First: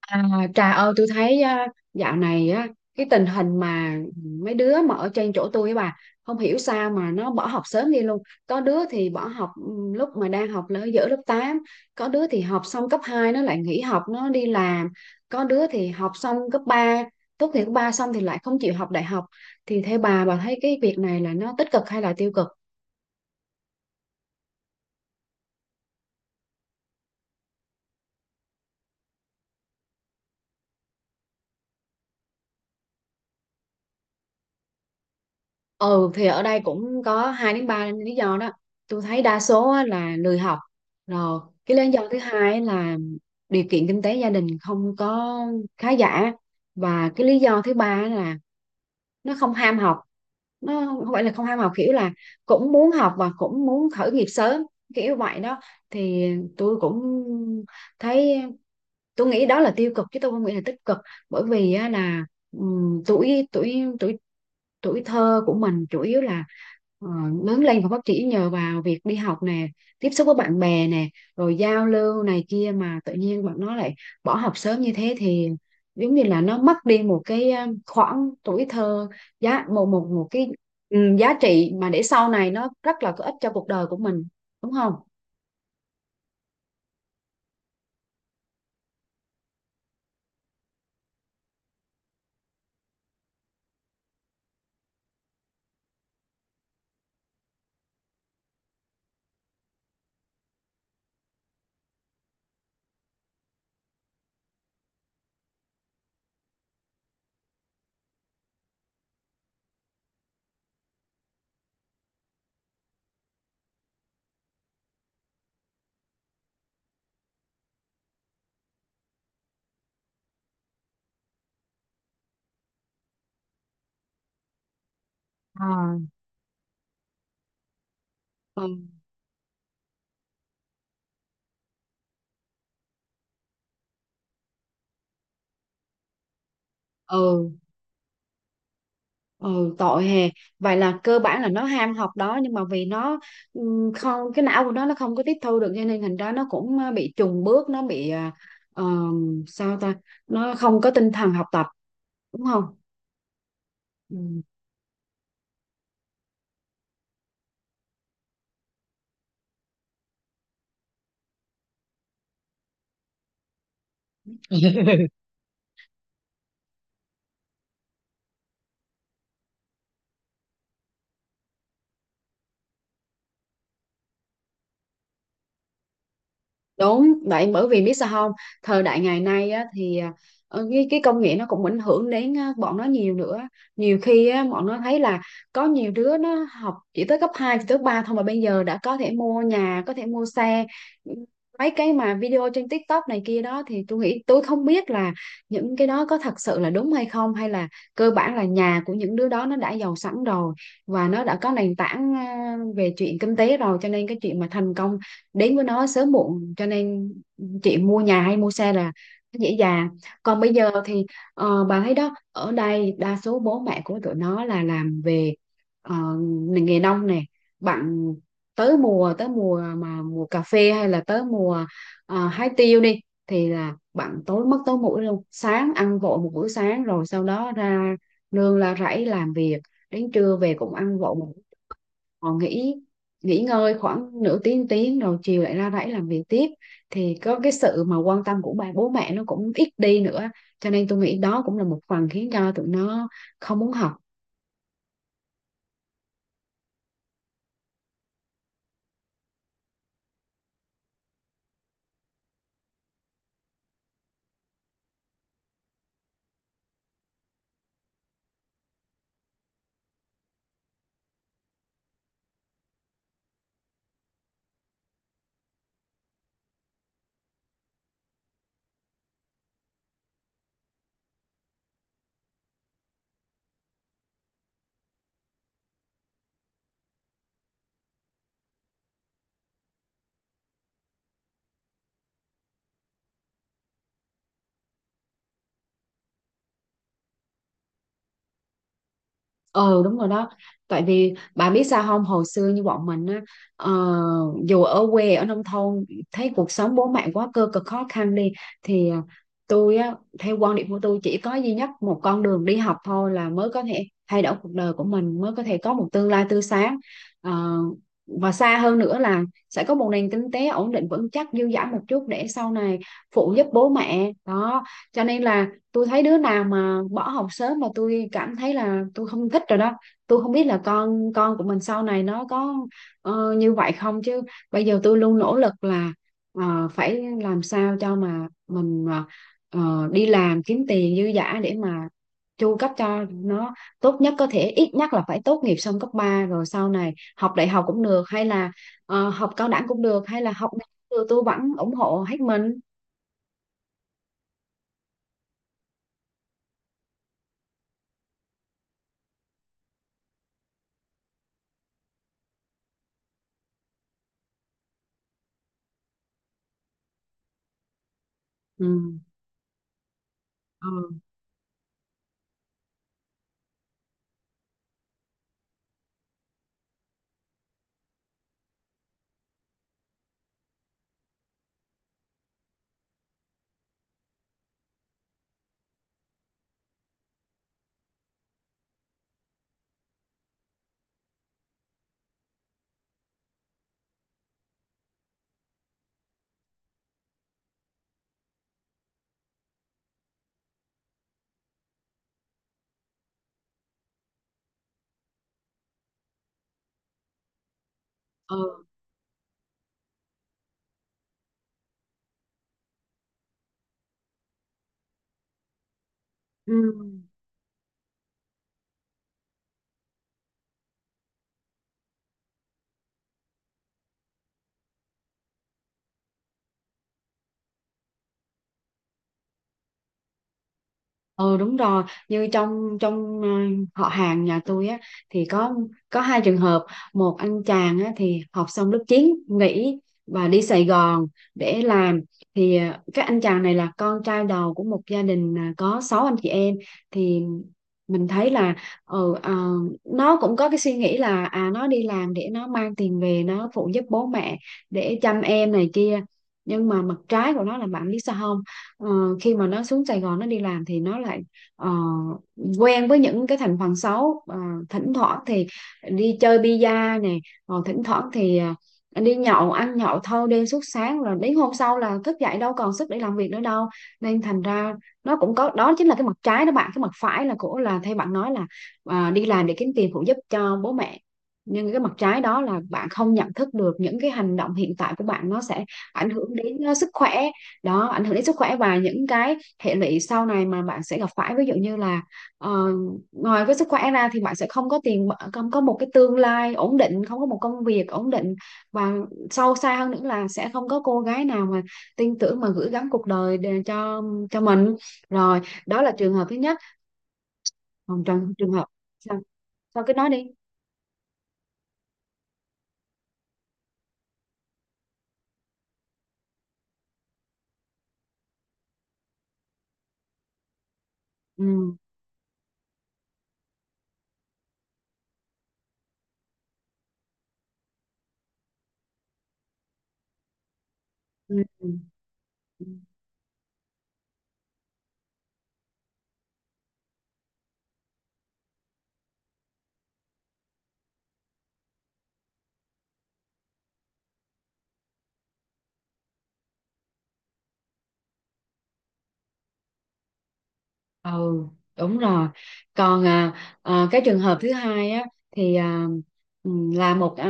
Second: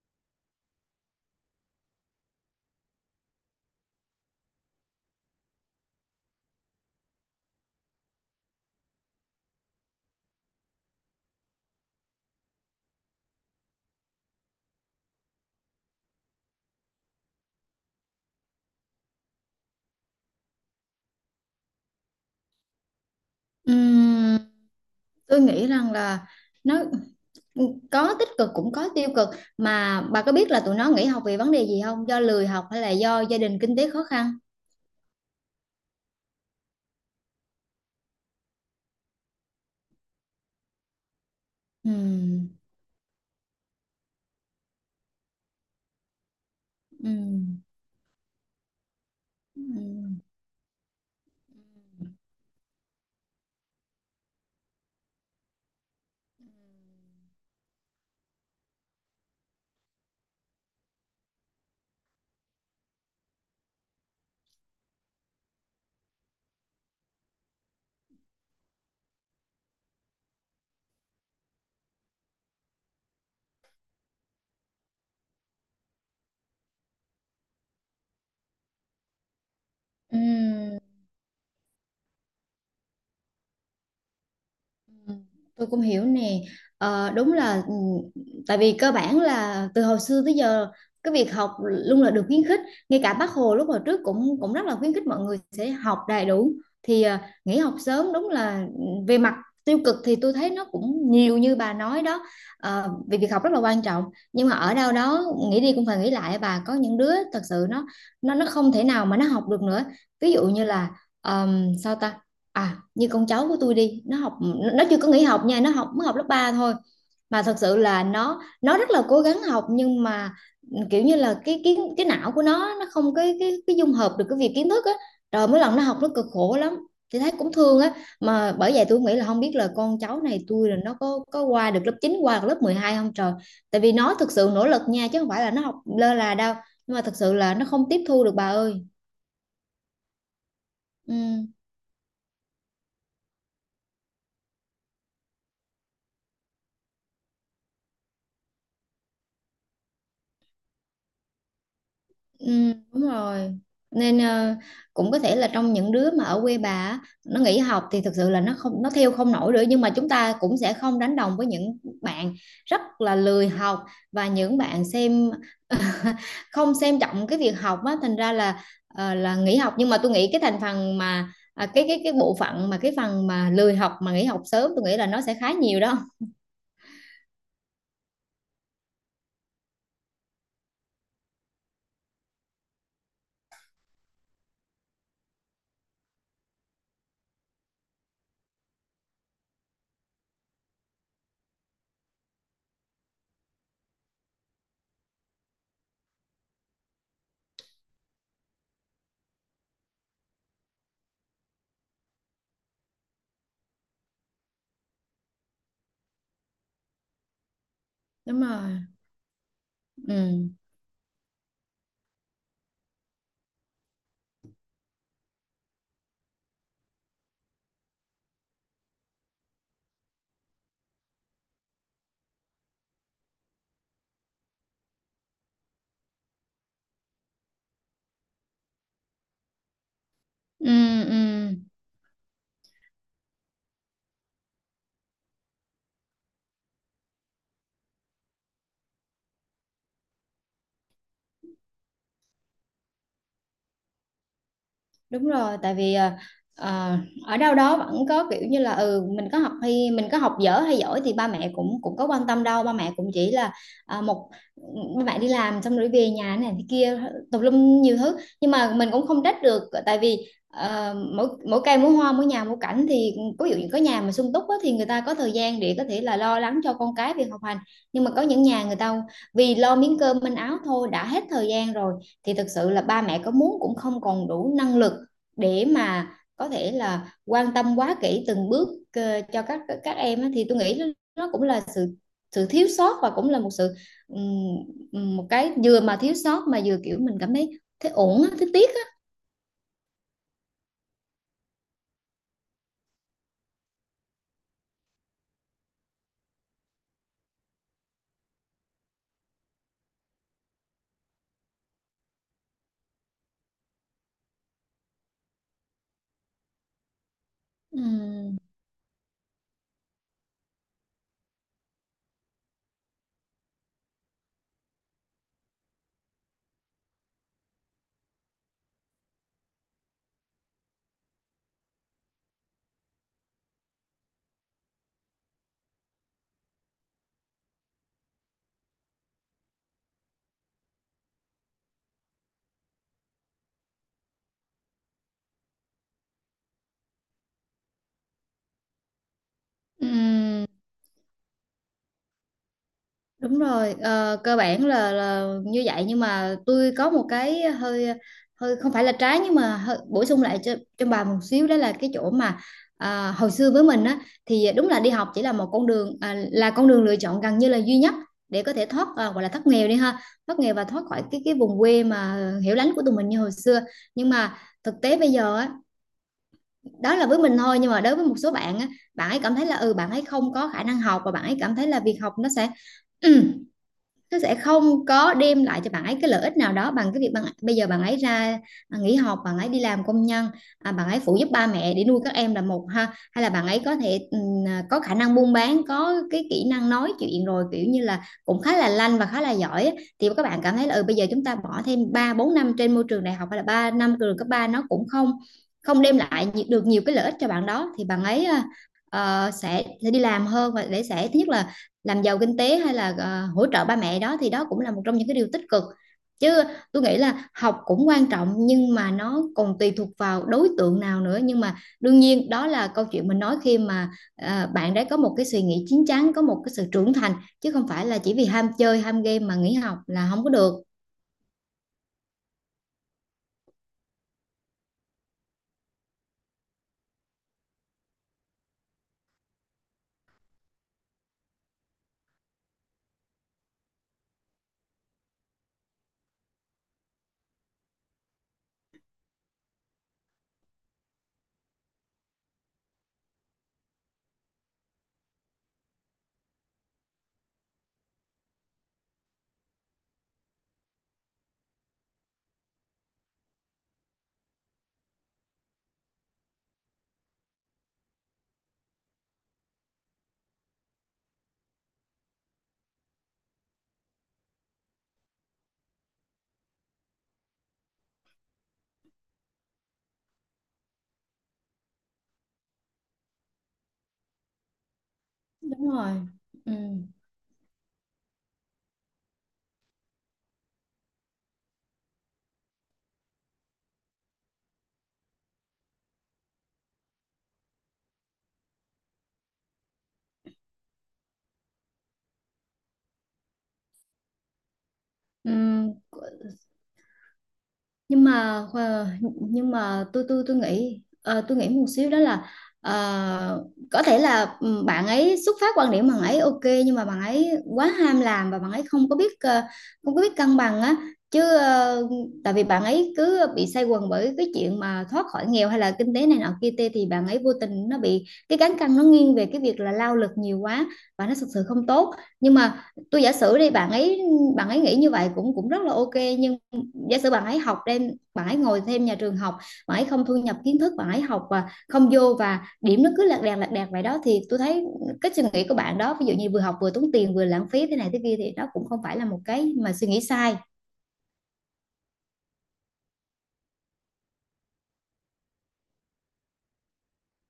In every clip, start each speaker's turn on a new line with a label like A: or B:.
A: À, Trà ơi tôi thấy á, dạo này á, cái tình hình mà mấy đứa mà ở trên chỗ tôi á, bà không hiểu sao mà nó bỏ học sớm đi luôn. Có đứa thì bỏ học, lúc mà đang học là giữa lớp tám, có đứa thì học xong cấp 2 nó lại nghỉ học nó đi làm, có đứa thì học xong cấp ba, tốt nghiệp cấp 3 xong thì lại không chịu học đại học. Thì theo bà thấy cái việc này là nó tích cực hay là tiêu cực?
B: Ừm, tôi nghĩ rằng là nó có tích cực cũng có tiêu cực, mà bà có biết là tụi nó nghỉ học vì vấn đề gì không? Do lười học hay là do gia đình kinh tế khó khăn?
A: Ừ thì ở đây cũng có hai đến ba lý do đó. Tôi thấy đa số á là lười học, rồi cái lý do thứ
B: Ừm,
A: hai á là điều kiện kinh tế gia đình không có khá giả, và cái lý
B: ừm,
A: do thứ ba á là nó không
B: ừm,
A: ham học.
B: ừm,
A: Nó không phải là không ham học, kiểu là cũng muốn học và cũng muốn khởi nghiệp sớm, kiểu vậy đó. Thì tôi cũng thấy, tôi nghĩ đó là tiêu cực chứ tôi không nghĩ là tích cực. Bởi vì á, là tuổi tuổi tuổi tuổi thơ của mình chủ yếu là ờ, lớn lên và phát triển nhờ vào việc đi học nè, tiếp xúc với bạn bè nè, rồi giao lưu này kia, mà tự nhiên bạn nó lại bỏ học sớm như thế thì giống như là nó mất đi một cái khoảng tuổi thơ, giá một một một cái,
B: ừm.
A: giá trị mà để sau này nó rất là có ích cho cuộc đời của mình, đúng không?
B: Ừ, tôi cũng hiểu nè. Ờ, đúng là tại vì cơ bản là từ hồi xưa tới giờ, cái việc học luôn là được khuyến khích, ngay cả bác Hồ lúc hồi trước cũng cũng rất là khuyến khích mọi người sẽ học đầy đủ. Thì nghỉ học sớm đúng là về mặt tiêu cực thì tôi thấy nó cũng nhiều như bà nói đó. Ờ, vì việc học rất là quan trọng, nhưng mà ở đâu đó nghĩ đi cũng phải nghĩ lại bà, có những đứa thật sự nó nó không thể nào mà nó học được nữa. Ví dụ như là sao ta, à như con cháu của tôi đi, nó học nó chưa có nghỉ học nha, nó học mới học lớp 3 thôi, mà thật sự là nó rất là cố gắng học, nhưng mà kiểu như là cái não của nó không cái cái dung hợp được cái việc kiến thức á, rồi mỗi
A: Ờ.
B: lần nó học nó cực khổ lắm. Thì thấy cũng thương á, mà
A: Ừ.
B: bởi vậy tôi nghĩ là không biết là con cháu này tôi là nó có qua được lớp chín, qua được lớp 12 không trời. Tại vì nó thực sự nỗ lực nha, chứ không phải là nó học lơ là đâu, nhưng mà thật sự
A: Ừ.
B: là nó không tiếp thu được bà ơi.
A: Ừ, tội hè. Vậy là
B: Ừ.
A: cơ bản là nó ham học đó nhưng mà vì nó không, cái não của nó không có tiếp thu được, cho nên thành ra nó cũng bị chùng bước, nó bị sao ta, nó không có tinh thần học tập, đúng không?
B: Ừ, đúng rồi.
A: Ừ.
B: Nên cũng có thể là trong những đứa mà ở quê bà á, nó nghỉ học thì thực sự là nó không, nó theo không nổi nữa, nhưng mà chúng ta cũng sẽ không đánh đồng với những bạn rất là lười học và những bạn xem không xem trọng cái việc học á, thành ra là là nghỉ học. Nhưng mà tôi nghĩ cái thành phần mà cái bộ phận mà cái phần mà lười học mà nghỉ học sớm, tôi nghĩ là nó sẽ khá nhiều đó.
A: Đúng vậy, bởi vì biết sao không, thời đại ngày nay á, thì cái công nghệ nó cũng ảnh hưởng đến bọn nó nhiều nữa. Nhiều khi á, bọn nó thấy là có nhiều đứa nó học chỉ tới cấp 2, chỉ tới cấp 3 thôi mà bây giờ đã có thể mua nhà, có thể mua xe, mấy cái mà video trên TikTok này kia đó, thì tôi nghĩ, tôi không biết là những cái đó có thật sự là đúng hay không, hay là cơ bản là nhà của những đứa đó nó đã giàu sẵn rồi và nó đã có nền tảng về chuyện kinh tế rồi, cho nên cái chuyện mà thành công đến với nó sớm muộn, cho nên chị mua nhà hay
B: Đúng
A: mua xe
B: rồi.
A: là dễ dàng. Còn
B: ừ
A: bây giờ thì bà thấy đó, ở đây đa số bố mẹ của tụi nó là làm về ngành nghề nông nè, bạn, tới mùa, tới mùa mà mùa cà phê hay là tới mùa hái tiêu đi, thì là bạn tối mất tối mũi luôn, sáng ăn vội một bữa sáng rồi sau đó ra nương la rẫy làm việc, đến trưa về
B: ừ
A: cũng ăn vội
B: ừ
A: một, họ nghỉ, nghỉ ngơi khoảng nửa tiếng tiếng rồi chiều lại ra rẫy làm việc tiếp. Thì có cái sự mà quan tâm của bà bố mẹ nó cũng ít đi nữa, cho nên tôi nghĩ đó cũng là một phần khiến cho tụi nó không muốn học.
B: Đúng rồi, tại vì à, ở đâu đó vẫn có kiểu như là ừ, mình có học hay mình có học dở hay giỏi thì ba mẹ cũng cũng có quan tâm đâu, ba mẹ cũng chỉ là à, một ba mẹ đi làm xong rồi về nhà này thế kia, tùm lum nhiều thứ. Nhưng mà mình cũng không trách được, tại vì mỗi mỗi cây mỗi hoa, mỗi nhà mỗi cảnh. Thì ví dụ như có nhà mà sung túc á, thì người ta có thời gian để có thể là lo lắng cho con cái việc học hành. Nhưng mà có những nhà người ta vì lo miếng cơm manh áo thôi đã hết thời gian rồi, thì thực sự là ba mẹ có muốn cũng không còn đủ năng lực để mà có thể là quan tâm quá kỹ từng bước cho các em á. Thì tôi nghĩ nó cũng là sự, sự thiếu sót, và cũng là một sự ừm, một cái vừa mà thiếu sót mà vừa kiểu mình cảm thấy thấy uổng á, thấy tiếc á.
A: Ừ, đúng rồi đó. Tại vì bà biết sao không, hồi xưa như bọn mình á, ờ, dù ở quê ở nông thôn, thấy cuộc sống bố mẹ quá cơ cực khó khăn đi, thì tôi á, theo quan điểm của tôi chỉ có duy nhất một con đường đi học thôi là mới có thể thay đổi cuộc đời của mình, mới có thể có một tương lai tươi sáng. Ờ. Và
B: Ừm,
A: xa hơn nữa là sẽ có một nền kinh tế ổn định vững chắc, dư dả một chút để sau này phụ giúp bố mẹ đó, cho nên là tôi thấy đứa nào mà bỏ học sớm mà tôi cảm thấy là tôi không thích rồi đó. Tôi không biết là con của mình sau này nó có như vậy không chứ. Bây giờ tôi luôn nỗ lực là phải làm sao cho mà mình đi làm kiếm tiền dư dả để mà chu cấp cho nó tốt nhất có thể, ít nhất là phải tốt nghiệp xong cấp ba, rồi sau này học đại học cũng được, hay là học cao đẳng cũng được, hay là
B: ừm.
A: học nào cũng được, tôi vẫn ủng hộ hết mình.
B: Đúng rồi, ờ, cơ bản là như vậy, nhưng mà tôi có một cái hơi, hơi không phải là trái, nhưng mà hơi bổ sung lại cho bà một xíu, đó là cái chỗ mà hồi xưa với mình á, thì đúng là đi học chỉ là một con đường, là con đường lựa chọn gần như là duy nhất để có
A: Ừ.
B: thể thoát, gọi là thoát nghèo đi ha, thoát nghèo và
A: Ừ.
B: thoát khỏi cái vùng quê mà hiểu lánh của tụi mình như hồi xưa. Nhưng mà thực tế bây giờ á, đó là với mình thôi, nhưng mà đối với một số bạn á, bạn ấy cảm thấy là ừ, bạn ấy không có khả năng học, và bạn ấy cảm thấy là việc học nó sẽ nó sẽ không có đem lại cho bạn ấy cái lợi ích nào đó bằng cái việc bây giờ bạn ấy ra nghỉ học, bạn ấy đi làm công nhân, bạn ấy phụ giúp ba mẹ để nuôi các em là một ha, hay là bạn ấy có thể có khả năng buôn bán, có cái kỹ năng nói chuyện, rồi kiểu như là cũng khá là lanh và khá là giỏi. Thì các bạn cảm thấy là ừ, bây giờ chúng ta bỏ thêm 3 4 năm trên môi trường đại học, hay là 3 năm trường cấp ba, nó cũng không không đem lại được nhiều cái lợi ích cho bạn đó, thì bạn ấy
A: Ừ.
B: sẽ đi làm hơn, và để sẽ thứ nhất là làm giàu kinh tế, hay là hỗ trợ ba mẹ đó, thì đó cũng là một trong những cái điều tích cực chứ.
A: Ừ.
B: Tôi nghĩ là học cũng quan trọng, nhưng mà nó còn tùy thuộc vào đối tượng nào nữa. Nhưng mà đương nhiên đó là câu chuyện mình nói khi mà bạn đấy có một cái suy nghĩ chín chắn, có một cái sự trưởng thành, chứ không phải là chỉ vì ham chơi ham game mà nghỉ học là không có được.
A: Ừ, đúng rồi. Như trong trong họ hàng nhà tôi á thì có hai trường hợp. Một anh chàng á thì học xong lớp 9 nghỉ và đi Sài Gòn để làm. Thì cái anh chàng này là con trai đầu của một gia đình, có 6 anh chị em. Thì mình thấy là ừ, ờ, nó cũng có cái suy nghĩ là, à, nó đi làm để nó mang tiền về nó phụ giúp bố mẹ, để chăm em này kia. Nhưng mà mặt trái của nó là bạn biết sao không, ờ, khi mà nó xuống Sài Gòn nó đi làm thì nó lại ờ, quen với những cái thành phần xấu. Ờ, thỉnh thoảng thì đi chơi bida nè, rồi thỉnh thoảng thì đi nhậu, ăn nhậu thâu đêm suốt sáng rồi đến hôm sau là thức dậy đâu còn sức để làm việc nữa đâu, nên thành ra nó cũng có, đó chính là cái mặt trái đó bạn. Cái mặt phải là, của là, theo bạn nói là đi làm để kiếm tiền phụ giúp cho bố mẹ, nhưng cái mặt trái đó là bạn không nhận thức được những cái hành động hiện tại của bạn nó sẽ
B: Đúng rồi.
A: ảnh hưởng
B: Ừ.
A: đến sức khỏe. Đó, ảnh hưởng đến sức khỏe và những cái hệ lụy sau này mà bạn sẽ gặp phải. Ví dụ như là ờ, ngoài cái sức khỏe ra thì bạn sẽ không có tiền, không có một cái tương lai ổn định, không có một công việc ổn định, và sâu xa hơn nữa là sẽ không có cô gái nào mà tin tưởng mà gửi gắm cuộc đời để cho mình,
B: Ừ.
A: rồi. Đó là trường hợp thứ nhất, còn
B: Nhưng
A: trường
B: mà
A: trường hợp, sao
B: nhưng
A: sao
B: mà
A: cứ
B: tôi
A: nói
B: tôi
A: đi.
B: tôi nghĩ, tôi nghĩ một xíu đó là ờ, có thể là ừ, bạn ấy xuất phát quan điểm bạn ấy ok, nhưng mà bạn ấy quá ham làm, và bạn ấy không có biết không có biết cân bằng á, chứ
A: Ừ.
B: tại vì bạn ấy cứ bị say quần bởi cái chuyện mà thoát khỏi nghèo hay là kinh tế này nọ kia tê, thì bạn ấy vô tình nó bị cái cán cân nó nghiêng về cái việc là lao lực nhiều quá, và nó thực sự không tốt. Nhưng
A: Ừ.
B: mà tôi giả sử đi, bạn ấy nghĩ như vậy cũng cũng rất là ok, nhưng giả sử bạn ấy học đem, bạn ấy ngồi thêm nhà trường học, bạn ấy không thu nhập kiến thức, bạn ấy học và không vô, và điểm nó cứ lạc đàn vậy đó, thì tôi thấy cái suy nghĩ của bạn đó, ví dụ như vừa học vừa tốn tiền vừa lãng phí thế này thế kia, thì đó cũng không phải là một cái mà suy nghĩ sai.
A: Ừ, đúng rồi. Còn cái trường hợp thứ hai á thì là một,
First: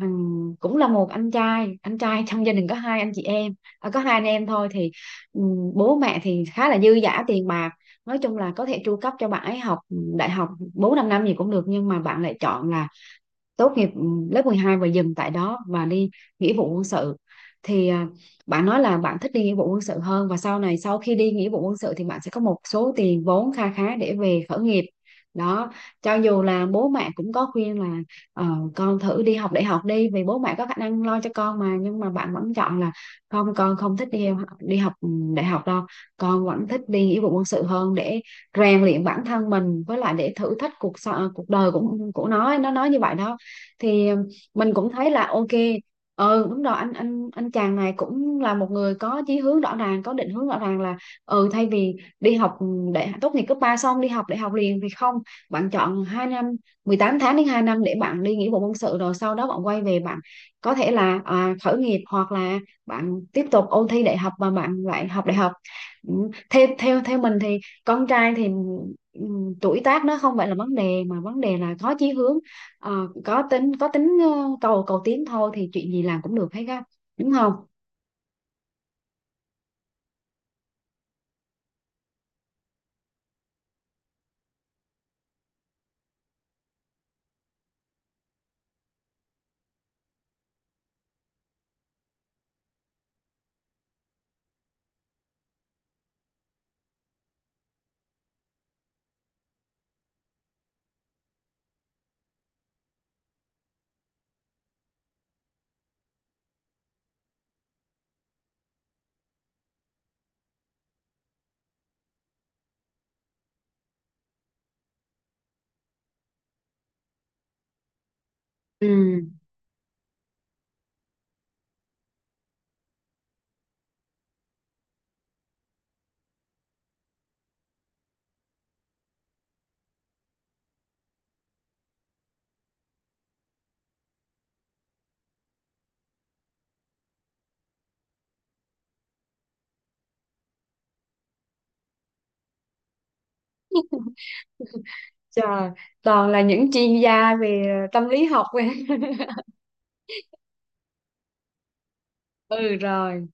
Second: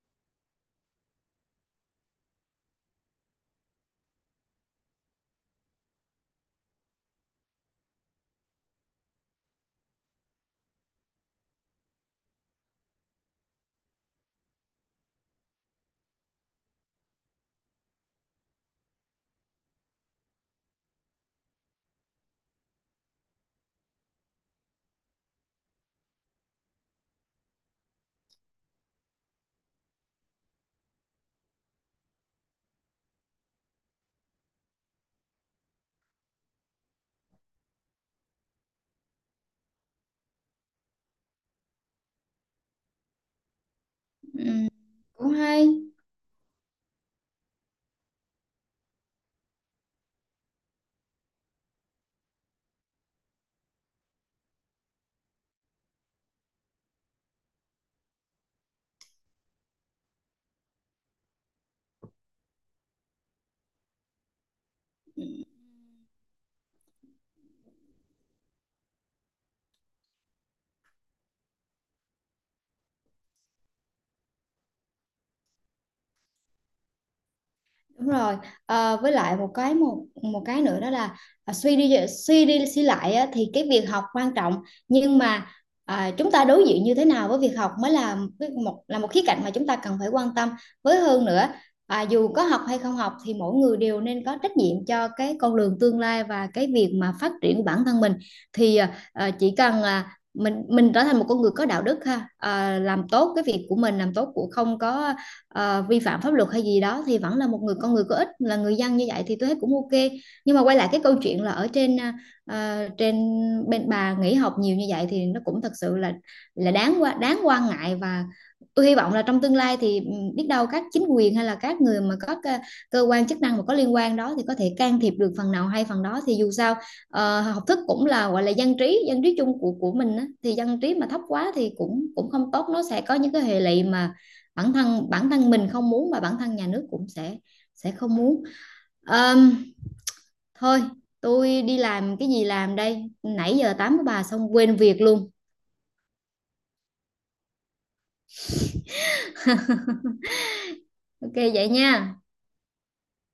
A: cũng là một anh trai, trong gia đình có hai anh chị em, có hai anh em thôi. Thì ừ, bố mẹ thì khá là dư dả tiền bạc, nói chung là có thể tru cấp cho bạn ấy học đại học bốn năm năm gì cũng được, nhưng mà bạn lại chọn là tốt nghiệp, lớp 12, và dừng tại đó và đi nghĩa vụ quân sự. Thì bạn nói là bạn thích đi nghĩa vụ quân sự hơn, và sau này sau khi đi nghĩa vụ quân sự thì bạn sẽ có một số tiền vốn kha khá để về khởi nghiệp. Đó. Cho dù là bố mẹ cũng có khuyên là ờ, con thử đi học đại học đi vì bố mẹ có khả năng lo cho con mà, nhưng mà bạn vẫn chọn là không, con không thích đi đi học đại học đâu, con vẫn thích đi nghĩa vụ quân sự hơn để rèn luyện bản thân mình, với lại để thử thách cuộc đời của nó nói như vậy đó. Thì
B: Ừm,
A: mình cũng thấy là
B: cũng
A: ok.
B: hay.
A: Ừ, đúng rồi, anh chàng này cũng là một người có chí hướng rõ ràng, có định hướng rõ ràng là, ừ, thay vì đi học để tốt nghiệp cấp 3 xong đi học đại học liền thì không, bạn chọn 2 năm, 18 tháng đến 2 năm, để bạn đi nghĩa vụ quân sự rồi sau đó bạn quay về, bạn có thể là khởi nghiệp, hoặc là bạn tiếp tục ôn thi đại học và bạn lại học đại học. Ừ, theo theo theo mình thì con trai thì ừ, tuổi tác nó không phải là vấn đề, mà vấn đề là có chí hướng. Ờ, có tính cầu cầu tiến thôi, thì chuyện gì làm cũng được hết á, đúng không?
B: Đúng rồi. Ờ, với lại một cái một một cái nữa đó là à, suy đi suy đi suy lại á, thì cái việc học quan trọng, nhưng mà chúng ta đối diện như thế nào với việc học mới là cái- một là một khía cạnh mà chúng ta cần phải quan tâm. Với hơn nữa dù có học hay không học thì mỗi người đều nên có trách nhiệm cho cái con đường tương lai và cái việc mà phát triển của bản thân mình. Thì chỉ cần mình trở thành một con người có đạo đức ha, làm tốt cái việc của mình, làm tốt của không có vi phạm pháp luật hay gì đó, thì vẫn là một người con người có ích, là người dân như vậy, thì tôi thấy cũng ok. Nhưng mà quay lại cái câu chuyện là ở trên, trên bên bà nghỉ học nhiều như vậy, thì nó cũng thật sự là đáng quan ngại, và tôi hy vọng là
A: Ừ.
B: trong tương lai thì ừ, biết đâu các chính quyền hay là các người mà có cơ quan chức năng mà có liên quan đó, thì có thể can thiệp được phần nào hay phần đó. Thì dù sao học thức cũng là gọi là dân trí, dân trí chung của mình á. Thì dân trí mà thấp quá thì cũng cũng không tốt, nó sẽ có những cái hệ lụy mà bản thân mình không muốn, và bản thân nhà nước cũng sẽ không muốn. Ờm, thôi, tôi đi làm, cái gì làm đây, nãy giờ tám của bà xong quên việc luôn.
A: Trời, toàn là những chuyên gia về tâm lý học.
B: Ok vậy nha.
A: Ừ rồi.